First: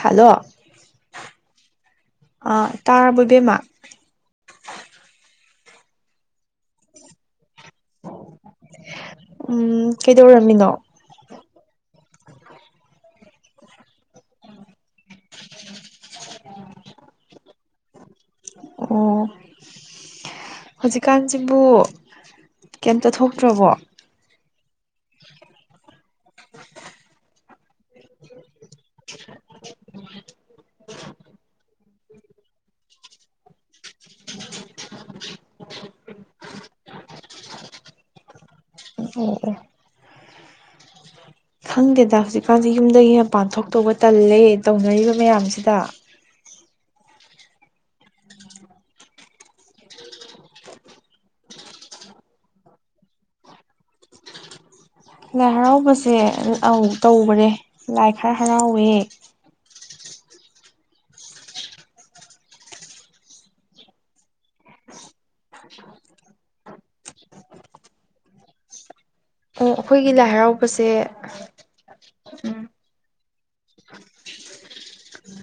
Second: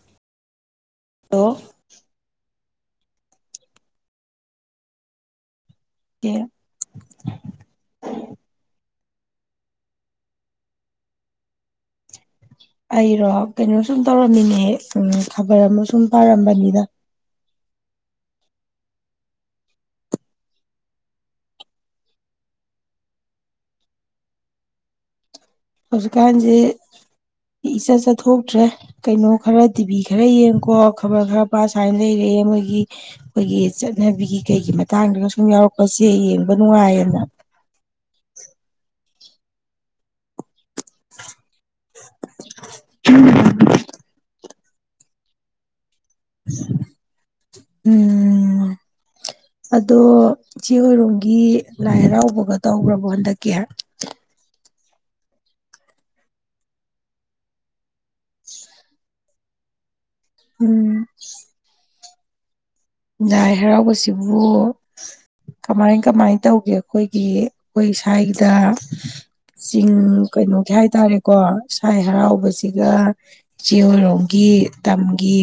ꯁꯥꯂꯣ hello ꯑꯥ ꯇꯥꯔꯕꯣ ꯏꯕꯦꯝꯃ ꯑꯦ ꯎꯝ ꯀꯩꯗꯧꯔꯝꯃꯤꯅꯣ ꯑꯩꯔꯣ ꯀꯩꯅꯣ ꯁꯨꯝ ꯇꯧꯔꯝꯃꯤꯅꯦ ꯎꯝ ꯈꯕꯔ ꯑꯃ ꯁꯨꯝ ꯄꯥꯔꯝꯕꯅꯤꯗ ꯑꯣ ꯍꯧꯖꯤꯛꯀꯥꯟꯖꯤꯕꯨ ꯀꯦꯝꯇ ꯊꯣꯛꯇ꯭ꯔꯕꯣ ꯍꯧꯖꯤꯛꯀꯥꯟꯖꯤ ꯏꯆꯠ ꯆꯠꯊꯣꯛꯇ꯭ꯔꯦ ꯀꯩꯅꯣ ꯈꯔ ꯇꯤꯚꯤ ꯈꯔ ꯌꯦꯡꯀꯣ ꯈꯕꯔ ꯈꯔ ꯄꯥ ꯁꯥꯏꯅ ꯂꯩꯔꯦ ꯃꯣꯏꯒꯤ ꯑꯩꯈꯣꯏꯒꯤ ꯆꯠꯅꯕꯤꯒꯤ ꯀꯩꯒꯤ ꯃꯇꯥꯡꯗꯒ ꯁꯨꯝ ꯌꯥꯎꯔꯛꯄꯁꯦ ꯌꯦꯡꯕ ꯅꯨꯡꯉꯥꯏꯌꯦꯅ ꯑꯣ ꯑꯣ ꯈꯪꯗꯦꯗ ꯍꯧꯖꯤꯛꯀꯥꯟꯁꯦ ꯌꯨꯝꯗꯒꯤ ꯃꯄꯥꯟ ꯊꯣꯛꯇꯧꯕ ꯇꯜꯂꯦ ꯇꯧꯅꯔꯤꯕ ꯃꯌꯥꯝꯁꯤꯗꯥ ꯎꯝ ꯑꯗꯣ ꯏꯆꯦ ꯍꯣꯏꯔꯣꯝꯒꯤ ꯂꯥꯏ ꯍꯔꯥꯎꯕꯒ ꯇꯧꯒ꯭ꯔꯕꯣ ꯍꯟꯗꯛꯀꯤ ꯂꯥꯏ ꯍꯔꯥꯎꯕꯁꯦ ꯎꯧ ꯇꯧꯒꯔꯦ ꯂꯥꯏ ꯈꯔ ꯍꯔꯥꯎꯋꯦ ꯎꯝ ꯂꯥꯏ ꯍꯔꯥꯎꯕꯁꯤꯕꯨ ꯀꯃꯥꯏ ꯀꯃꯥꯏ ꯇꯧꯒꯦ ꯑꯩꯈꯣꯏꯒꯤ ꯑꯩꯈꯣꯏ ꯏꯁꯥꯏꯗ ꯑꯣ ꯆꯤꯡ ꯑꯩꯈꯣꯏꯒꯤ ꯂꯥꯏ ꯀꯩꯅꯣꯒꯤ ꯍꯔꯥꯎꯕꯁꯦ ꯍꯥꯏꯇꯥꯔꯦꯀꯣ ꯁꯥꯏ ꯍꯔꯥꯎꯕꯁꯤꯒ ꯐꯆꯦ ꯍꯣꯏꯔꯣꯝꯒꯤ ꯇꯝꯒꯤ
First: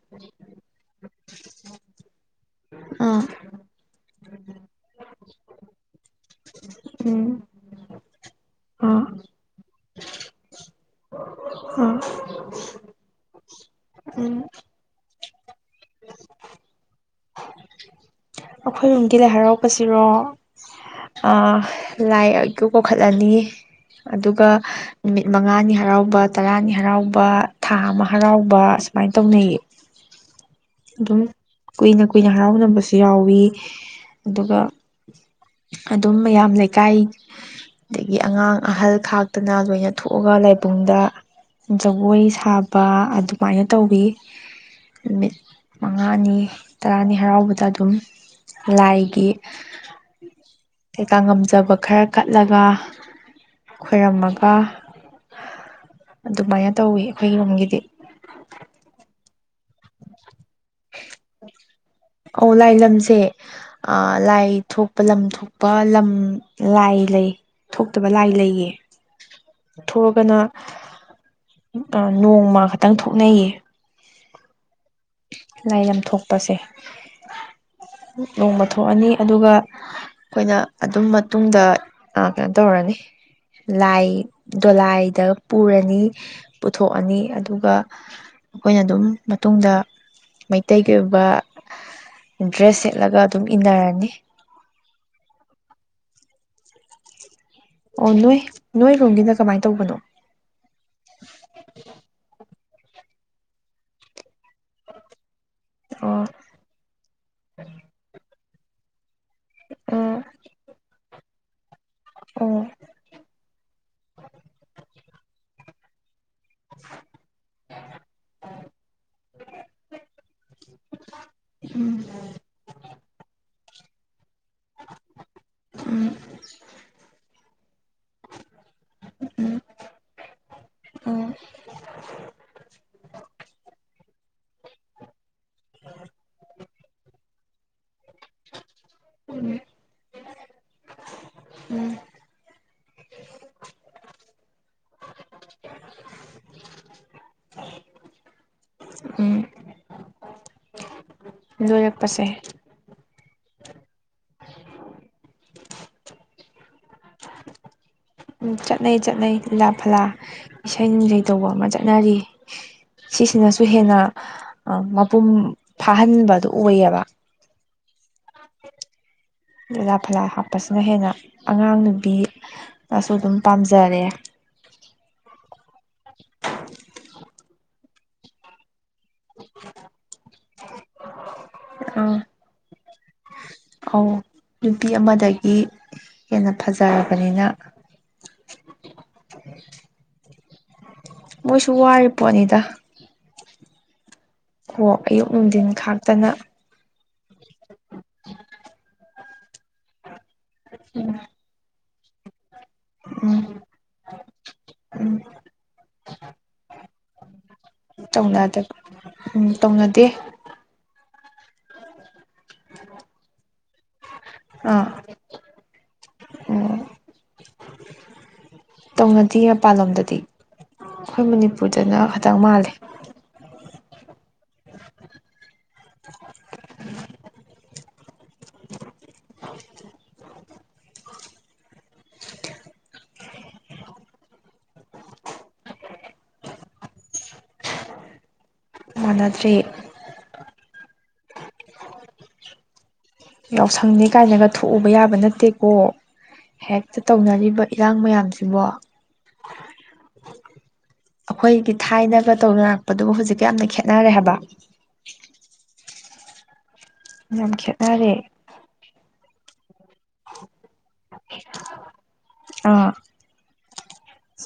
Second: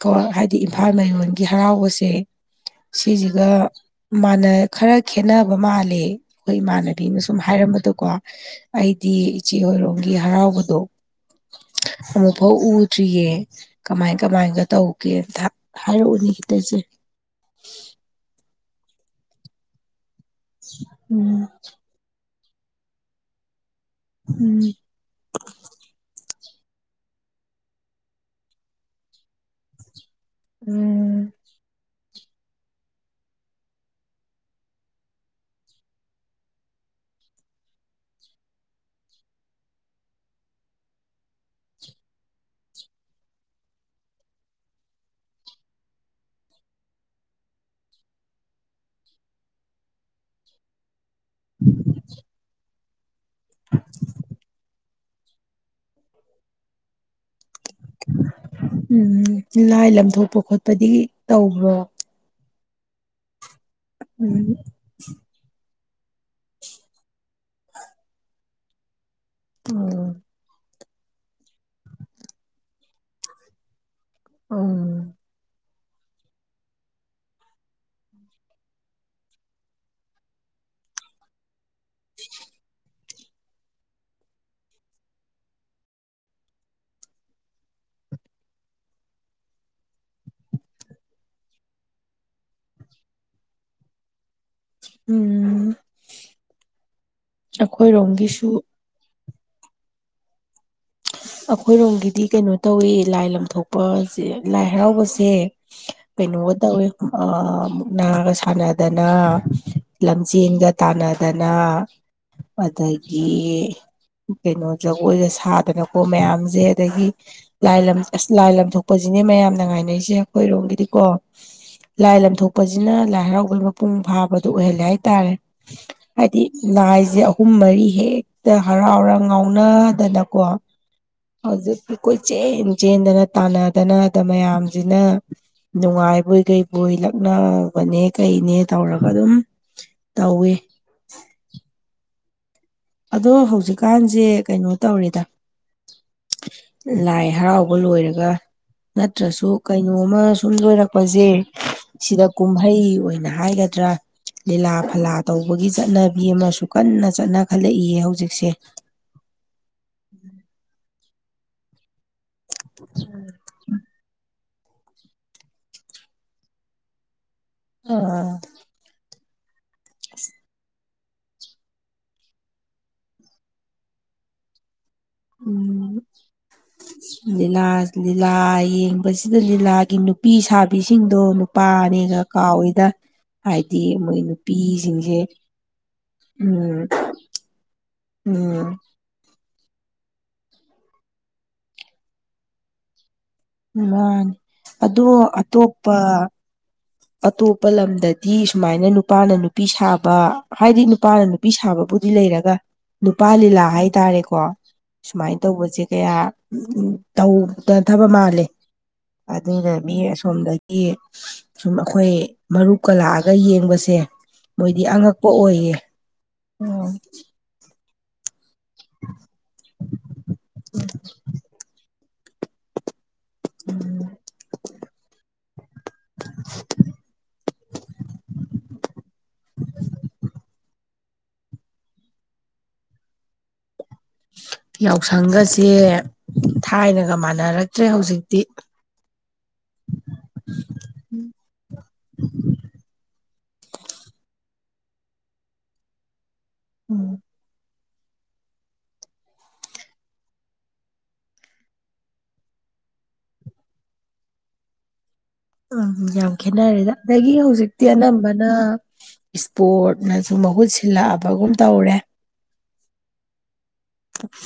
ꯊꯣꯜ ꯍꯥꯏꯗꯤ ꯏꯝꯐꯥꯜ ꯃꯌꯣꯟꯒꯤ ꯍꯔꯥꯎꯕꯁꯦ ꯎꯝ ꯁꯤꯖꯤꯒ ꯃꯥꯟꯅ ꯈꯔ ꯈꯦꯠꯅꯕ ꯃꯥꯜꯂꯦ ꯑꯩꯈꯣꯏ ꯏꯃꯥꯟꯅꯕꯤꯅ ꯎꯝ ꯁꯨꯝ ꯍꯥꯏꯔꯝꯕꯗꯀꯣ ꯑꯥ ꯑꯩꯗꯤ ꯏꯆꯦ ꯍꯣꯏꯔꯣꯝꯒꯤ ꯍꯔꯥꯎꯕꯗꯣ ꯑꯥ ꯑꯃꯨꯛꯐꯥꯎ ꯎꯗ꯭ꯔꯤꯌꯦ ꯀꯃꯥꯏ ꯎꯝ ꯀꯃꯥꯏꯒ ꯇꯧꯒꯦ ꯇ ꯍꯥꯏꯔꯛꯎꯅꯦ ꯈꯤꯇ ꯆꯦ ꯑꯩꯈꯣꯏꯔꯣꯝꯒꯤ ꯂꯥꯏ ꯍꯔꯥꯎꯄꯁꯤꯔꯣ ꯎꯝ ꯑꯥ ꯂꯥꯏ ꯏꯀꯧ ꯀꯧꯈꯠꯂꯅꯤ ꯑꯗꯨꯒ ꯎꯝ ꯅꯨꯃꯤꯠ ꯃꯉꯥꯅꯤ ꯍꯔꯥꯎꯕ ꯇꯔꯥꯅꯤ ꯍꯔꯥꯎꯕ ꯊꯥ ꯑꯃ ꯍꯔꯥꯎꯕ ꯁꯨꯃꯥꯏ ꯇꯧꯅꯩꯌꯦ ꯗꯨꯝ ꯎꯝ ꯀꯨꯏꯅ ꯀꯨꯏꯅ ꯍꯔꯥꯎꯅꯕꯁꯨ ꯌꯥꯎꯋꯤ ꯑꯗꯨꯒ ꯑꯗꯨꯝ ꯃꯌꯥꯝ ꯂꯩꯀꯥꯏ ꯗꯒꯤ ꯑꯉꯥꯡ ꯑꯍꯜ ꯈꯥꯛꯇꯅ ꯂꯣꯏꯅ ꯊꯣꯛꯑꯒ ꯂꯥꯏꯕꯨꯡꯗ ꯖꯒꯣꯏ ꯁꯥꯕ ꯑꯗꯨꯃꯥꯏꯅ ꯇꯧꯋꯤ ꯅꯨꯃꯤꯠ ꯃꯉꯥꯅꯤ ꯇꯔꯥꯅꯤ ꯍꯔꯥꯎꯕꯗ ꯑꯗꯨꯝ ꯂꯥꯏꯒꯤ ꯀꯩꯀꯥ ꯉꯝꯖꯕ ꯈꯔ ꯀꯠꯂꯒ ꯈꯣꯏꯔꯝꯃꯒ ꯑꯗꯨꯃꯥꯏꯅ ꯇꯧꯋꯦ ꯑꯩꯈꯣꯏ ꯔꯣꯝꯒꯤꯗꯤ ꯎꯝ ꯂꯥꯏ ꯂꯝ ꯊꯣꯛꯄ ꯈꯣꯠꯄꯗꯤ ꯇꯧꯕ꯭ꯔꯣ ꯑꯧ ꯂꯥꯏ ꯂꯝꯁꯦ ꯑ ꯎꯝ ꯂꯥꯏ ꯊꯣꯛ ꯂꯝ ꯊꯣꯛꯄ ꯂꯝ ꯂꯥꯏ ꯂꯩ ꯊꯣꯛꯇꯕ ꯂꯥꯏ ꯂꯩꯌꯦ ꯎꯝ ꯊꯣꯛꯑꯒꯅ ꯑ ꯅꯣꯡꯃ ꯈꯇꯪ ꯊꯣꯛꯅꯩꯌꯦ ꯑꯪ ꯂꯥꯏ ꯂꯝ ꯊꯣꯛꯄꯁꯦ ꯅꯣꯡꯃ ꯊꯣꯛꯑꯅꯤ ꯑꯗꯨꯒ ꯑꯩꯈꯣꯏꯅ ꯑꯗꯨꯝ ꯃꯇꯨꯡꯗ ꯑ ꯀꯩꯅꯣ ꯇꯧꯔꯅꯤ ꯂꯥꯏ ꯗꯣꯂꯥꯏꯗ ꯄꯨꯔꯅꯤ ꯄꯨꯊꯣꯛꯑꯅꯤ ꯑꯗꯨꯒ ꯑꯩꯈꯣꯏꯅ ꯑꯗꯨꯝ ꯃꯇꯨꯡꯗ ꯃꯩꯇꯩꯒꯤ ꯑꯣꯏꯕ ꯗ꯭ꯔꯦꯁ ꯁꯦꯠꯂꯒ ꯑꯗꯨꯝ ꯏꯟꯅꯔꯅꯤ ꯎꯝ ꯑꯣ ꯅꯣꯏ ꯑꯩꯈꯣꯏꯔꯣꯝꯒꯤꯁꯨ ꯅꯣꯏꯔꯣꯝꯒꯤꯅ ꯀꯃꯥꯏ ꯇꯧꯕꯅꯣ ꯑꯈꯣꯏꯔꯣꯝꯒꯤꯗꯤ ꯀꯩꯅꯣ ꯇꯧꯋꯦ ꯂꯥꯏ ꯂꯝ ꯊꯣꯛꯄ ꯂꯥꯏ ꯍꯔꯥꯎꯕꯁꯦ ꯑꯣ ꯀꯩꯅꯣꯒ ꯇꯧꯋꯦ ꯑ ꯃꯨꯛꯅꯥꯒ ꯁꯥꯟꯅꯗꯅ ꯑꯣ ꯂꯝꯖꯦꯟꯒ ꯇꯥꯟꯅꯗꯅ ꯑꯣ ꯑꯗꯩ ꯗꯤ ꯀꯩꯅꯣ ꯖꯒꯣꯏꯒ ꯁꯥꯗꯅꯀꯣ ꯃꯌꯥꯝꯖꯦ ꯑꯗꯒꯤ ꯂꯥꯏ ꯂꯝ ꯑꯁ ꯂꯥꯏ ꯂꯝꯊꯣꯛꯄꯖꯤꯅꯦ ꯃꯌꯥꯝꯅ ꯉꯥꯏꯅꯩꯖꯦ ꯑꯈꯣꯏꯔꯣꯝꯒꯤꯗꯤꯀꯣ [inaudible] ꯄꯖꯤꯅ ꯂꯥꯏ ꯍꯔꯥꯎꯕꯩ ꯃꯄꯨꯡ ꯐꯥꯕꯗꫭ ꯑꯣꯏꯍꯜꯂꯦ ꯍꯥꯏꯇꯥꯔꯦ ꯎꯝ ꯍꯥꯏꯗꯤ ꯂꯥꯏꯖꯦ ꯑꯍꯨꯝ ꯃꯔꯤ ꯍꯦꯛꯇ ꯍꯔꯥꯎꯔ ꯎꯝ ꯉꯥꯎꯅꯗꯅꯀꯣ ꯑꯣ ꯍꯧꯖꯤꯛ ꯀꯣꯏ ꯆꯦꯟ ꯆꯦꯟꯗꯅ ꯇꯥꯟꯅꯗꯅ ꯑꯗ ꯃꯌꯥꯝꯖꯤꯅ ꯅꯨꯡꯉꯥꯏꯕꯣꯏ ꯀꯩꯕꯣꯏ ꯂꯛꯅꯕꯅꯦ ꯀꯩꯅꯦ ꯇꯧꯔ ꯒ ꯑꯗꯨꯝ ꯎꯝ ꯇꯧꯋꯦ ꯎꯝ ꯑꯗꯣ ꯍꯧꯖꯤꯛꯀꯥꯟꯖꯦ ꯀꯩꯅꯣ ꯇꯧꯔꯦꯗ ꯂꯥꯏ ꯍꯔꯥꯎꯕ ꯂꯣꯏꯔꯒ ꯎꯝ ꯅꯠꯇ꯭ꯔꯁꯨ ꯀꯩꯅꯣꯝꯃ ꯁꯨꯝ ꯂꯣꯏꯔꯛ ꯄꯖꯦ ꯂꯣꯏꯔꯛꯄꯁꯦ ꯁꯤꯗ ꯀꯨꯝꯍꯩ ꯑꯣꯏꯅ ꯍꯥꯏꯒ ꯗ꯭ꯔ ꯂꯤꯂꯥ ꯐꯂꯥ ꯇꯧꯕꯒꯤ ꯆꯠꯅꯕꯤ ꯑꯃꯁꯨ ꯀꯟꯅ ꯆꯠꯅ ꯈꯜꯂꯛꯏꯌꯦ ꯍꯧꯖꯤꯛꯁꯦ ꯎꯝ ꯆꯠꯅꯩ ꯆꯠꯅꯩ ꯂꯤꯂꯥ ꯐꯂꯥ ꯏꯁꯩ ꯅꯨꯡꯖꯩ ꯇꯧꯕ ꯑꯃ ꯆꯠꯅꯔꯤ ꯁꯤꯁꯤꯅꯁꯨ ꯍꯦꯟꯅ ꯃꯄꯨꯝ ꯐꯥꯍꯟꯕꯗꯣ ꯑꯣꯏꯌꯦꯕ ꯑ ꯂꯤꯂꯥ ꯐꯂꯥ ꯍꯥꯞꯄꯁꯤꯅ ꯍꯦꯟꯅ ꯑꯉꯥꯡ ꯅꯨꯨꯕꯤꯅꯁꯨ ꯑꯗꯨꯝ ꯄꯥꯝꯖꯔꯦ ꯎꯝ [inaudible] ꯂꯤꯂꯥ ꯂꯤꯂꯥ ꯌꯦꯡꯕꯁꯤꯗ ꯂꯤꯂꯥꯒꯤ ꯅꯨꯄꯤ ꯁꯥꯕꯤꯁꯤꯡꯗꯣ ꯑꯥ ꯅꯨꯄꯥꯅꯦꯒ ꯀꯥꯎꯋꯤꯗ ꯍꯥꯏꯗꯤ ꯃꯣꯏ ꯑꯧ ꯅꯨꯄꯤ ꯅꯨꯄꯤꯖꯤꯡꯖꯦ ꯑꯃꯗꯒꯤ ꯍꯦꯟꯅ ꯎꯝ ꯐꯖꯔꯕꯅꯤꯅ ꯎꯝ ꯃꯣꯏꯁꯨ ꯋꯥꯔꯤ ꯄꯣꯠꯅꯤꯗ ꯃꯥꯅꯤ ꯑꯣ ꯑꯗꯨ ꯑꯌꯨꯛ ꯅꯨꯡꯊꯤꯟ ꯑꯇꯣꯞꯄ ꯈꯥꯛꯇꯅ ꯑꯇꯣꯞꯄ ꯂꯝꯗꯗꯤ ꯁꯨꯃꯥꯏꯅ ꯅꯨꯄꯥꯅ ꯅꯨꯄꯤ ꯁꯥꯕ ꯍꯥꯏꯗꯤ ꯅꯨꯄꯥꯅ ꯅꯨ ꯄꯤ ꯁꯥꯕꯕꯨꯗꯤ ꯂꯩꯔꯒ ꯅꯨꯄꯥ ꯎꯝ ꯂꯤꯂꯥ ꯍꯥꯏꯇꯥꯔꯦꯀꯣ ꯎꯝ ꯁꯨꯃꯥꯏ ꯇꯧꯕꯖꯦ ꯀꯌꯥ ꯇꯧ [unintelligible] ꯃꯥꯜꯂꯦ ꯇꯧꯅꯗꯕ ꯎꯝ ꯑꯗꯨꯏꯅ ꯃꯤ ꯇꯧꯅꯗꯦ ꯑꯁꯣꯝꯗ ꯒꯤ ꯁꯨꯝ ꯑꯩꯈꯣꯏ ꯃꯔꯨꯞꯀ ꯂꯥꯛꯑꯒ ꯌꯦꯡꯕꯁꯦ ꯃꯣꯏꯗꯤ ꯑꯥ ꯑꯉꯛꯄ ꯑꯣꯏꯌꯦ ꯎꯝ ꯑꫭ ꯇꯧꯅꯗꯤꯌꯦ ꯃꯄꯥꯟꯂꯣꯝꯗꯗꯤ ꯑꯈꯣꯏ ꯃꯅꯤꯄꯨꯔꯗꯅ ꯈꯇꯪ ꯃꯥꯜꯂꯦ [inaudible] [inaudible] ꯌꯥꯎꯁꯪꯒꯁꯦ ꯊꯥꯏꯅꯒ ꯃꯥꯟꯅꯔꯛꯇ꯭ꯔꯦ ꯍꯧꯖꯤꯛꯇꯤ ꯃꯥꯟꯅꯗ꯭ꯔꯦ ꯌꯥꯎꯁꯪꯅꯦ ꯀꯥꯏꯅꯒ ꯊꯣꯛꯎꯕ ꯌꯥꯕ ꯅꯠꯇꯦꯀꯣ ꯍꯦꯛꯇ ꯎꯝ ꯇꯧꯅꯔꯤꯕ ꯏꯔꯥꯡ ꯃꯌꯥꯝꯁꯤꯕꯣ ꯑꯩꯈꯣꯏꯒꯤ ꯊꯥꯏꯅꯒ ꯇꯧ ꯅꯔꯛꯄꯗꯨꯕꯨ ꯍꯧꯖꯤꯛꯀ ꯌꯥꯝꯅ ꯈꯦꯠꯅꯔꯦ ꯍꯥꯏꯕ ꯎꯝ ꯌꯥꯝ ꯈꯦꯠꯅꯔꯦꯗ ꯑꯗꯒꯤ ꯌꯥꯝ ꯍꯧꯖꯤꯛꯇꯤ ꯈꯦꯠꯅꯔꯦ ꯑꯅꯝꯕꯅ ꯏꯁꯄꯣꯔꯠꯅ ꯁꯨꯨ ꯃꯍꯨꯠ ꯁꯤꯜꯂꯛꯑꯕꯒꯨꯝ ꯇꯧꯔꯦ ꯑꯥ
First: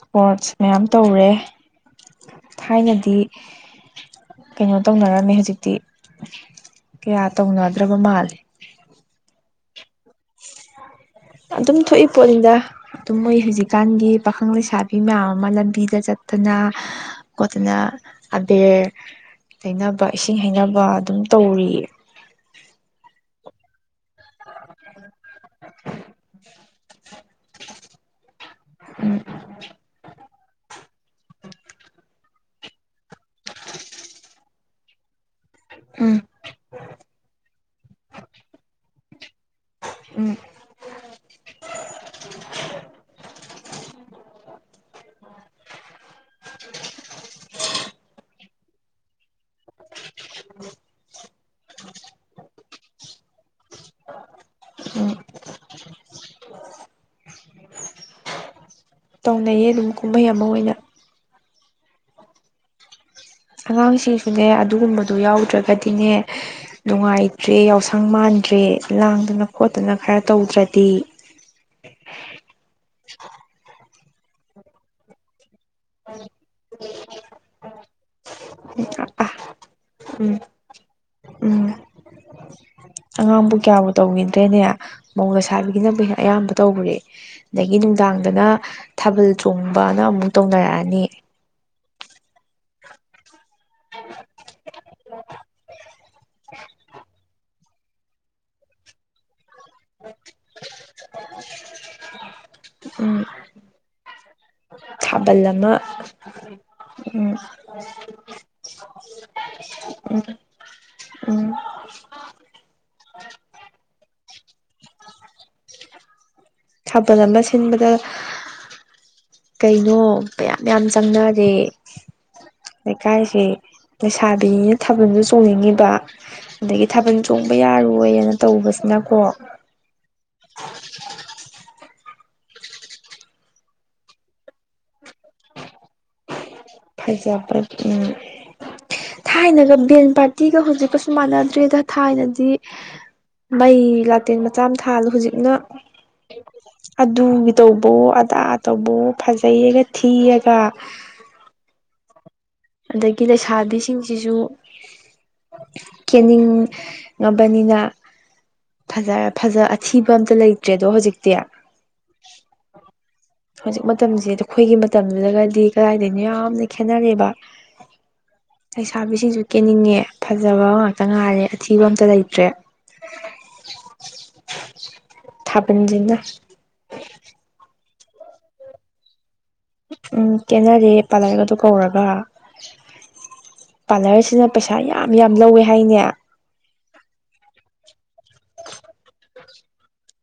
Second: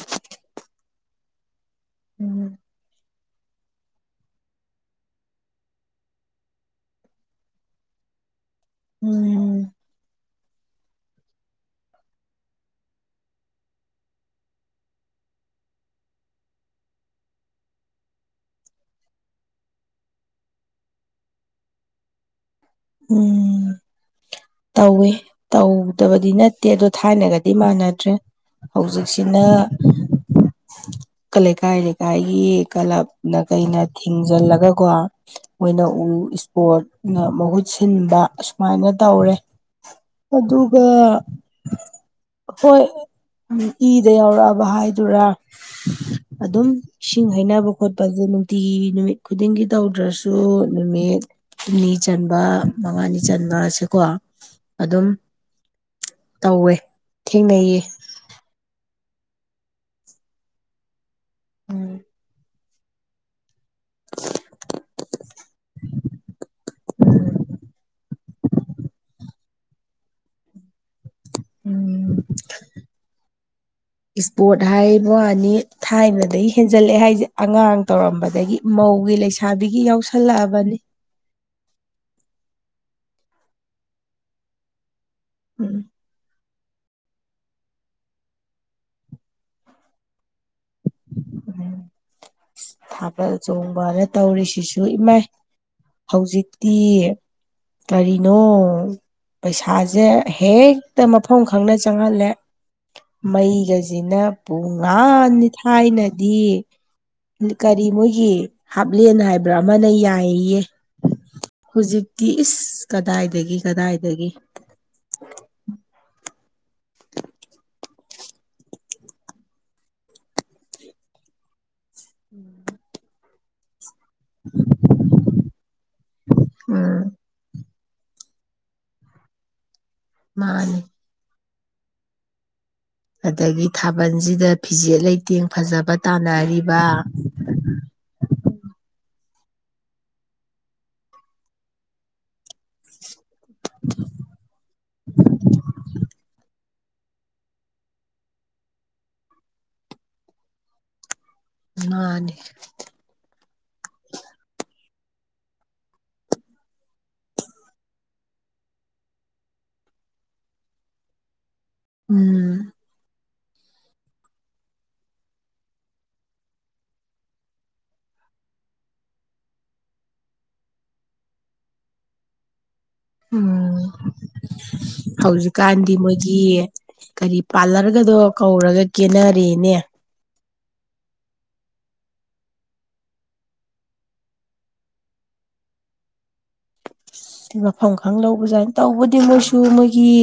ꯏꯁꯄꯣꯔꯠꯁ ꯃꯌꯥꯝ ꯇꯧꯔꯦ ꯎꯝ ꯊꯥꯏꯅꯗꯤ ꯀꯩꯅꯣ ꯇꯧꯅꯔꯝꯃꯦ ꯍꯧꯖꯤꯛꯇꯤ ꯀꯌꯥ ꯇꯧꯅꯗ꯭ꯔꯕ ꯃꯥꯜꯂꯦ ꯎꯝ ꯑꯗꯨꯝ ꯊꯣꯛꯏ ꯄꯣꯠꯅꯤꯗ ꯑꯗꯨꯝ ꯃꯣꯏ ꯍꯧꯖꯤꯛꯀꯥꯟꯒꯤ ꯄꯥꯈꯪ ꯂꯩꯁꯥꯕꯤ ꯃꯌꯥꯝ ꯑꯃ ꯂꯝꯕꯤꯗ ꯆꯠꯇꯅ ꯈꯣꯠꯇꯅ ꯑꯕꯦꯔ ꯇꯩꯅꯕ ꯏꯁꯤꯡ ꯍꯩꯅꯕ ꯑꯗꯨꯝ ꯇꯧꯔꯤ ꯎꯝ ꯇꯧꯋꯦ ꯇꯧꯗꯕꯗꯤ ꯅꯠꯇꯦ ꯑꯗꯣ ꯊꯥꯏꯅꯒꯗꯤ ꯃꯥꯟꯅꯗ꯭ꯔꯦ ꯎꯝ ꯍꯧꯖꯤꯛꯁꯤꯅ ꯂꯩꯀꯥꯏ ꯂꯩꯀꯥꯏꯒꯤ ꯀ꯭ꯂꯞꯅ ꯀꯩꯅ ꯊꯤꯡꯖꯤꯜꯂꯒꯀꯣ ꯃꯣꯏꯅ ꯎ ꯎꯝ ꯏꯁꯄꯣꯔꯠꯅ ꯃꯍꯨꯠ ꯁꯤꯟꯕ ꯑꯁꯨꯃꯥꯏꯅ ꯇꯧꯔꯦ ꯎꯝ ꯑꯗꯨꯒ ꯍꯣꯏ ꯏꯗ ꯌꯥꯎꯔꯛꯑꯕ ꯍꯥꯏꯗꯨꯔꯥ ꯑꯗꯨꯝ ꯏꯁꯤꯡ ꯍꯩꯅꯕ ꯈꯣꯠꯄꯁꯦ ꯅꯨꯡꯇꯤꯒꯤ ꯅꯨꯃꯤꯠ ꯈꯨꯗꯤꯡꯒꯤ ꯇꯧꯗ꯭ꯔꯁꯨ ꯅꯨꯃꯤꯠ ꯍꯨꯝꯅꯤ ꯆꯟꯕ ꯃꯉꯥꯅꯤ ꯆꯟꯕꯁꯦꯀꯣ ꯑꯗꯨꯝ ꯎꯝ ꯇꯧꯋꯦ ꯊꯦꯡꯅꯩꯌꯦ ꯇꯧꯅꯩꯌꯦ ꯑꯗꯨꯝ ꯀꯨꯝꯍꯩ ꯑꯃ ꯑꯣꯏꯅ ꯎꯝ ꯑꯉꯥꯡꯁꯤꯡꯁꯨꯅꯦ ꯑꯗꯨꯒꯨꯝꯕꯗꯣ ꯌꯥꯎꯗ꯭ꯔꯒꯗꯤꯅꯦ ꯅꯨꯡꯉꯥꯏꯇ꯭ꯔꯦ ꯌꯥꯎꯁꯪ ꯃꯥꯟꯗ꯭ꯔꯦ ꯂꯥꯡꯗꯅ ꯈꯣꯠꯇꯅ ꯈꯔ ꯇꯧꯗ꯭ꯔꯗꯤ ꯎꯝ [unintelligible] ꯏꯁꯄꯣꯔꯠ ꯍꯥꯏꯕꯋꯅꯤ ꯊꯥꯏꯅꯗꯒꯤ ꯍꯦꯟꯖꯜꯂꯛꯑꯦ ꯍꯥꯏꯁꯦ ꯑꯉꯥꯡ ꯇꯧꯔꯝꯕꯗꯒꯤ ꯃꯧꯒꯤ ꯂꯩꯁꯥꯕꯤꯒꯤ ꯎꯝ ꯌꯥꯎꯁꯜꯂꯛꯑꯕꯅꯤ ꯎꯝ ꯑꯉꯥꯡꯕꯨ ꯀꯌꯥꯕꯨ ꯇꯧꯈꯤꯗ꯭ꯔꯦꯅꯦ ꯃꯧꯗ ꯎꯝ ꯁꯥꯕꯤꯒꯤꯅꯕꯨ ꯑꯌꯥꯝꯕ ꯇꯧꯔꯦ ꯑꯗꯒꯤ ꯅꯨꯡꯗꯥꯡꯗꯅ ꯊꯥꯕꯜ ꯆꯣꯡꯕꯅ ꯑꯃꯨꯛ ꯇꯧꯅꯔꯛꯑꯅꯤ ꯊꯥꯕꯜ ꯆꯣꯡꯕꯅ ꯇꯧꯔꯤꯁꯤꯁꯨ ꯏꯃꯥꯏ ꯍꯧꯖꯤꯛꯇꯤ ꯀꯔꯤꯅꯣ ꯄꯩꯁꯥꯁꯦ ꯍꯦꯛꯇ ꯃꯐꯝ ꯈꯪꯅ ꯆꯪꯍꯜꯂꯦ ꯎꯝ ꯃꯩꯒꯁꯤꯅ ꯄꯨꯡ ꯊꯥꯕꯜ ꯉꯥꯟꯅꯤ ꯑꯃ ꯊꯥꯏꯅꯗꯤ ꯎꯝ ꯀꯔꯤ ꯃꯣꯏꯒꯤ ꯍꯥꯞꯂꯦꯟ ꯍꯥꯏꯕ꯭ꯔꯥ ꯑꯃꯅ ꯎꯝ ꯌꯥꯏꯌꯦ ꯎꯝ ꯍꯧꯖꯤꯛꯇꯤ ꯏꯁ ꯀꯗꯥꯏꯗꯒꯤ ꯀꯗꯥꯏꯗꯒꯤ ꯊꯥꯕꯜ ꯑꯃ ꯁꯤꯟꯕꯗ ꯀꯩꯅꯣ ꯃꯌꯥꯝ ꯃꯌꯥꯝ ꯆꯪꯅꯔꯦ ꯂꯩꯀꯥꯏꯁꯦ ꯂꯩꯁꯥꯕꯤꯅꯤꯅ ꯊꯥꯕꯜꯁꯨ ꯆꯣꯡꯅꯤꯡꯉꯤꯕ ꯑꯗꯒꯤ ꯎꯝ ꯊꯥꯕꯜ ꯆꯣꯡꯕ ꯌꯥꯔꯣꯏꯅ ꯇꯧꯕꯁꯤꯅꯀꯣ ꯃꯥ ꯅꯤ ꯑꯗꯒꯤ ꯊꯥꯕꯜꯖꯤꯗ ꯐꯤꯖꯦꯠ ꯂꯩꯇꯦꯡ ꯐꯖꯕ ꯇꯥꯟꯅꯔꯤ ꯐꯖꯕ ꯎꯝ ꯊꯥꯏꯅꯒ ꯕꯦꯟ ꯄꯥꯔꯇꯤꯒ ꯍꯧꯖꯤꯛꯀꯁꯨ ꯃꯥꯟꯅꯗ꯭ꯔꯦꯗ ꯊꯥꯏꯅꯗꯤ ꯃꯩ ꯂꯥꯇꯦꯟ ꯃꯆꯥ ꯑꯃ ꯊꯥꯜꯂ ꯍꯨꯖꯤꯛꯅ ꯑꯗꯨ ꯇꯧꯕꯑꯣ ꯑꯗꯥ ꯇꯧꯕꯑꯣ ꯐꯖꯩꯌꯦꯒ ꯊꯤꯌꯦꯒ ꯃꯥꯅꯤ ꯑꯗꯒꯤ ꯂꯩꯁꯥꯕꯤꯁꯤꯡꯁꯤꯖꯨ ꯀꯦꯅꯤꯡ ꯉꯕꯅꯤꯅ ꯐꯖ ꯐꯖ ꯑꯊꯤꯕ ꯑꯝꯇ ꯂꯩꯇ꯭ꯔꯦꯗꯣ ꯍꯨꯖꯤꯛꯇꯤ ꯎꯝ ꯍꯧꯖꯤꯛ ꯃꯇꯝꯖꯦ ꯑꯈꯣꯏꯒꯤ ꯃꯇꯝꯗꯨꯗꯒꯗꯤ ꯀꯗꯥꯏꯗꯒꯤꯅꯣ ꯌꯥꯝꯅ ꯈꯦꯠꯅꯔꯦꯕ [inaudible] ꯂꯩꯁꯥꯕꯤꯁꯤꯡꯁꯨ ꯀꯦꯅꯤꯡꯉꯦ ꯐꯖꯕ ꯉꯥꯛꯇ ꯉꯥꯏꯔꯦ ꯑꯊꯤꯕ ꯑꯝꯇ ꯂꯩꯇ꯭ꯔꯦ ꯎꯝ ꯍꯧꯖꯤꯛꯀꯥꯟꯗꯤ ꯊꯥꯕꯜꯁꯤꯅ ꯃꯣꯏꯒꯤ ꯀꯔꯤ ꯄꯥꯔꯂ꯭ꯔꯒꯗꯣ ꯀꯧꯔꯒ ꯀꯦꯅꯔꯦꯅꯦ ꯎꯝ ꯀꯦꯅꯔꯦ ꯄꯥꯂ꯭ꯔꯒꯗꯣ ꯀꯧꯔꯒ ꯄꯥꯂ꯭ꯔꯁꯤꯅ ꯄꯩꯁꯥ ꯌꯥꯝ ꯌꯥꯝ ꯂꯧꯋꯦ ꯍꯥꯏꯅꯦ ꯃꯐꯝ ꯈꯪ ꯂꯧꯕꯖꯥꯠꯅꯤ ꯇꯧꯕꯗꯤ ꯃꯣꯏꯁꯨ ꯃꯣꯏꯒꯤ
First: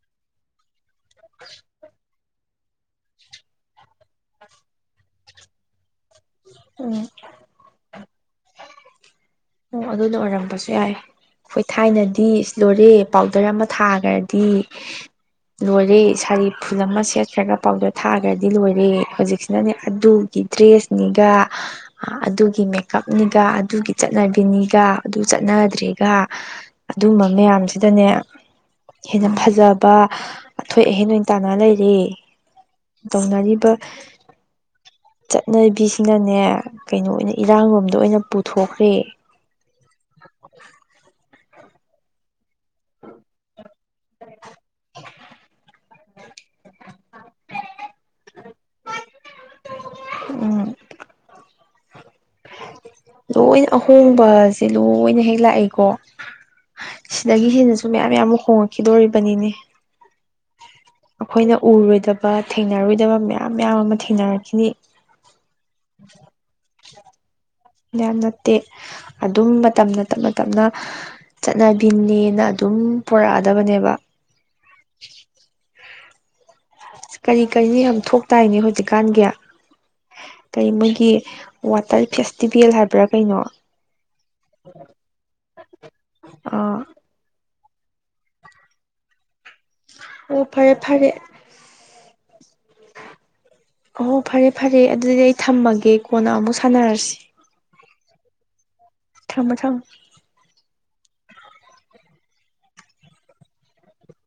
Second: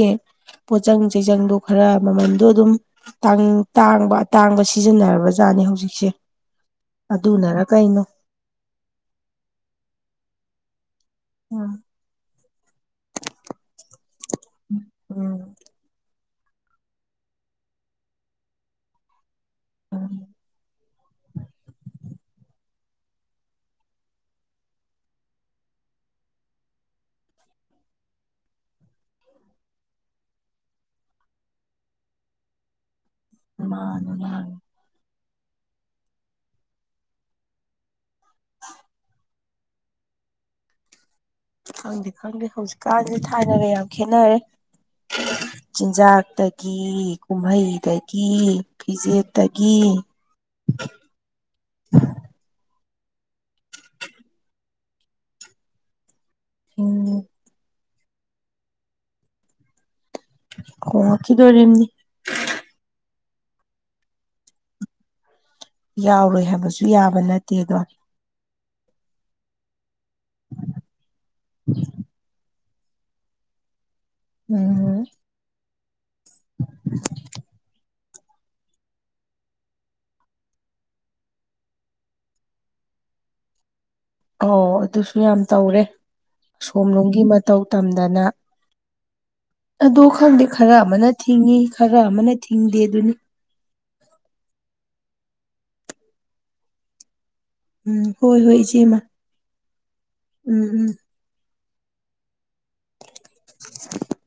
ꯄꯣꯠꯆꯪ ꯆꯩꯖꯪꯗꯣ ꯈꯔ ꯃꯃꯟꯗꯣ ꯑꯗꯨꯝ ꯇꯥꯡ ꯇꯥꯡꯕ ꯑꯇꯥꯡꯕ ꯁꯤꯖꯤꯟꯅꯔꯕ ꯖꯥꯠꯅꯤ ꯍꯧꯖꯤꯛꯁꯦ ꯎꯝ ꯑꯗꯨꯅꯔ ꯀꯩꯅꯣ ꯑꯣ ꯑꯗꯨꯅ ꯑꯣꯏꯔꯝꯕꯁꯨ ꯌꯥꯏ ꯑꯈꯣꯏ ꯎꯝ ꯊꯥꯏꯅꯗꯤ ꯏꯁ ꯂꯣꯏꯔꯦ ꯄꯥꯎꯗꯔ ꯑꯃ ꯊꯥꯒ꯭ꯔꯗꯤ ꯎꯝ ꯂꯣꯏꯔꯦ ꯁꯥꯔꯤ ꯐꯨꯜ ꯑꯃ ꯁꯦꯠꯈ꯭ꯔꯒ ꯄꯥꯎꯗꯔ ꯊꯥꯒ꯭ꯔꯗꯤ ꯂꯣꯏꯔꯦ ꯍꯨꯖꯤꯛ ꯖꯤꯅꯅꯦ ꯑꯗꯨꯒꯤ ꯗ꯭ꯔꯦꯁꯅꯤꯒ ꯑꯥ ꯑꯗꯨꯒꯤ ꯃꯦꯀꯞꯅꯤꯒ ꯑꯗꯨꯒꯤ ꯆꯠꯅꯕꯤꯅꯤꯒ ꯑꯗꯨ ꯆꯠꯅꯗ꯭ꯔꯦꯒ ꯑꯗꯨꯝꯕ ꯃꯌꯥꯝꯖꯤꯗꯅꯦ ꯍꯦꯟꯅ ꯐꯖꯕ ꯑꯊꯣꯏ ꯑꯍꯦꯟ ꯑꯣꯏ ꯇꯥꯅꯔ ꯂꯩꯔꯦ ꯇꯧꯅꯔꯤꯕ ꯃꯥꯅꯤ ꯃꯥꯅꯤ ꯆꯠꯅꯕꯤꯁꯤꯅꯅꯦ ꯀꯩꯅꯣ ꯑꯣꯏꯅ ꯏꯔꯥꯡ ꯂꯣꯝꯗ ꯑꯣꯏꯅ ꯄꯨꯊꯣꯛꯈ꯭ꯔꯦ ꯈꯪꯗꯦ ꯈꯪꯗꯦ ꯍꯧꯖꯤꯛꯀꯥꯟꯖꯦ ꯊꯥꯏꯅꯒ ꯌꯥꯝ ꯈꯦꯠꯅꯔꯦ ꯆꯤꯟꯖꯥꯛꯇꯒꯤ ꯀꯨꯝꯍꯩꯗꯒꯤ ꯐꯤꯖꯦꯠꯇꯒꯤ ꯎꯝ ꯂꯣꯏꯅ ꯑꯍꯣꯡꯕꯖꯦ ꯂꯣꯏꯅ ꯍꯦꯛ ꯂꯥꯛꯏꯀꯣ ꯎꯝ ꯁꯤꯗꯒꯤ ꯍꯦꯟꯅꯁꯨ ꯃꯌꯥꯝ ꯃꯌꯥꯝ ꯍꯣꯡꯉꯛꯈꯤꯗꯣꯔꯤꯕꯅꯤꯅꯦ ꯍꯣꯡꯉꯛꯈꯤꯗꯨꯔꯤꯝꯅꯤ ꯕꯥ ꯊꯦꯡꯅꯔꯣꯏꯗꯕ ꯃꯌꯥꯝ ꯃꯌꯥꯝ ꯑꯃ ꯊꯦꯡꯅꯔꯛꯈꯤꯅꯤ ꯌꯥꯎꯔꯣꯏ ꯍꯥꯏꯕꯁꯨ ꯌꯥꯕ ꯅꯠꯇꯦ ꯗꯣ ꯇꯦ ꯑꯗꯨꯝ ꯃꯇꯝꯅ ꯇꯞꯅ ꯇꯞꯅ ꯆꯠꯅꯕꯤꯅꯦꯅ ꯑꯗꯨꯝ ꯄꯣꯔꯛꯑꯗꯕꯅꯦꯕ ꯎꯝ [inaudible] ꯀꯔꯤ ꯀꯔꯤꯅꯣ ꯌꯥꯝ ꯊꯣꯛꯇꯥꯏꯅꯦ ꯍꯨꯖꯤꯛꯀꯥꯟꯒꯤ ꯀꯩ ꯃꯣꯏꯒꯤ ꯋꯥꯇꯔ ꯐꯦꯁꯇꯤꯚꯦꯜ ꯍꯥꯏꯕ꯭ꯔꯥ ꯀꯩꯅꯣ ꯑꯣ ꯑꯗꯨꯁꯨ ꯌꯥꯝ ꯇꯧꯔꯦ ꯑꯥ ꯑꯁꯣꯝꯂꯣꯝꯒꯤ ꯃꯇꯧ ꯇꯝꯗꯅ ꯑꯗꯣ ꯑꯣ ꯈꯪꯗꯦ ꯐꯔꯦ ꯈꯔ ꯐꯔꯦ ꯑꯃꯅ ꯊꯤꯡꯏ ꯈꯔ ꯑꯃꯅ ꯊꯤꯡꯗꯦ ꯑꯗꯨꯅꯤ ꯍꯣ ꯐꯔꯦ ꯐꯔꯦ ꯑꯗꯨꯗꯤ ꯑꯩ ꯊꯝꯃꯒꯦ ꯀꯣꯟꯅ ꯑꯃꯨꯛ ꯁꯥꯟꯅꯔꯁꯤ ꯎꯝ ꯍꯣꯏ ꯍꯣꯏ ꯏꯆꯦꯃ ꯊꯝꯃꯣ ꯊꯝꯃꯣ ꯎꯝ ꯎꯝ [inaudible]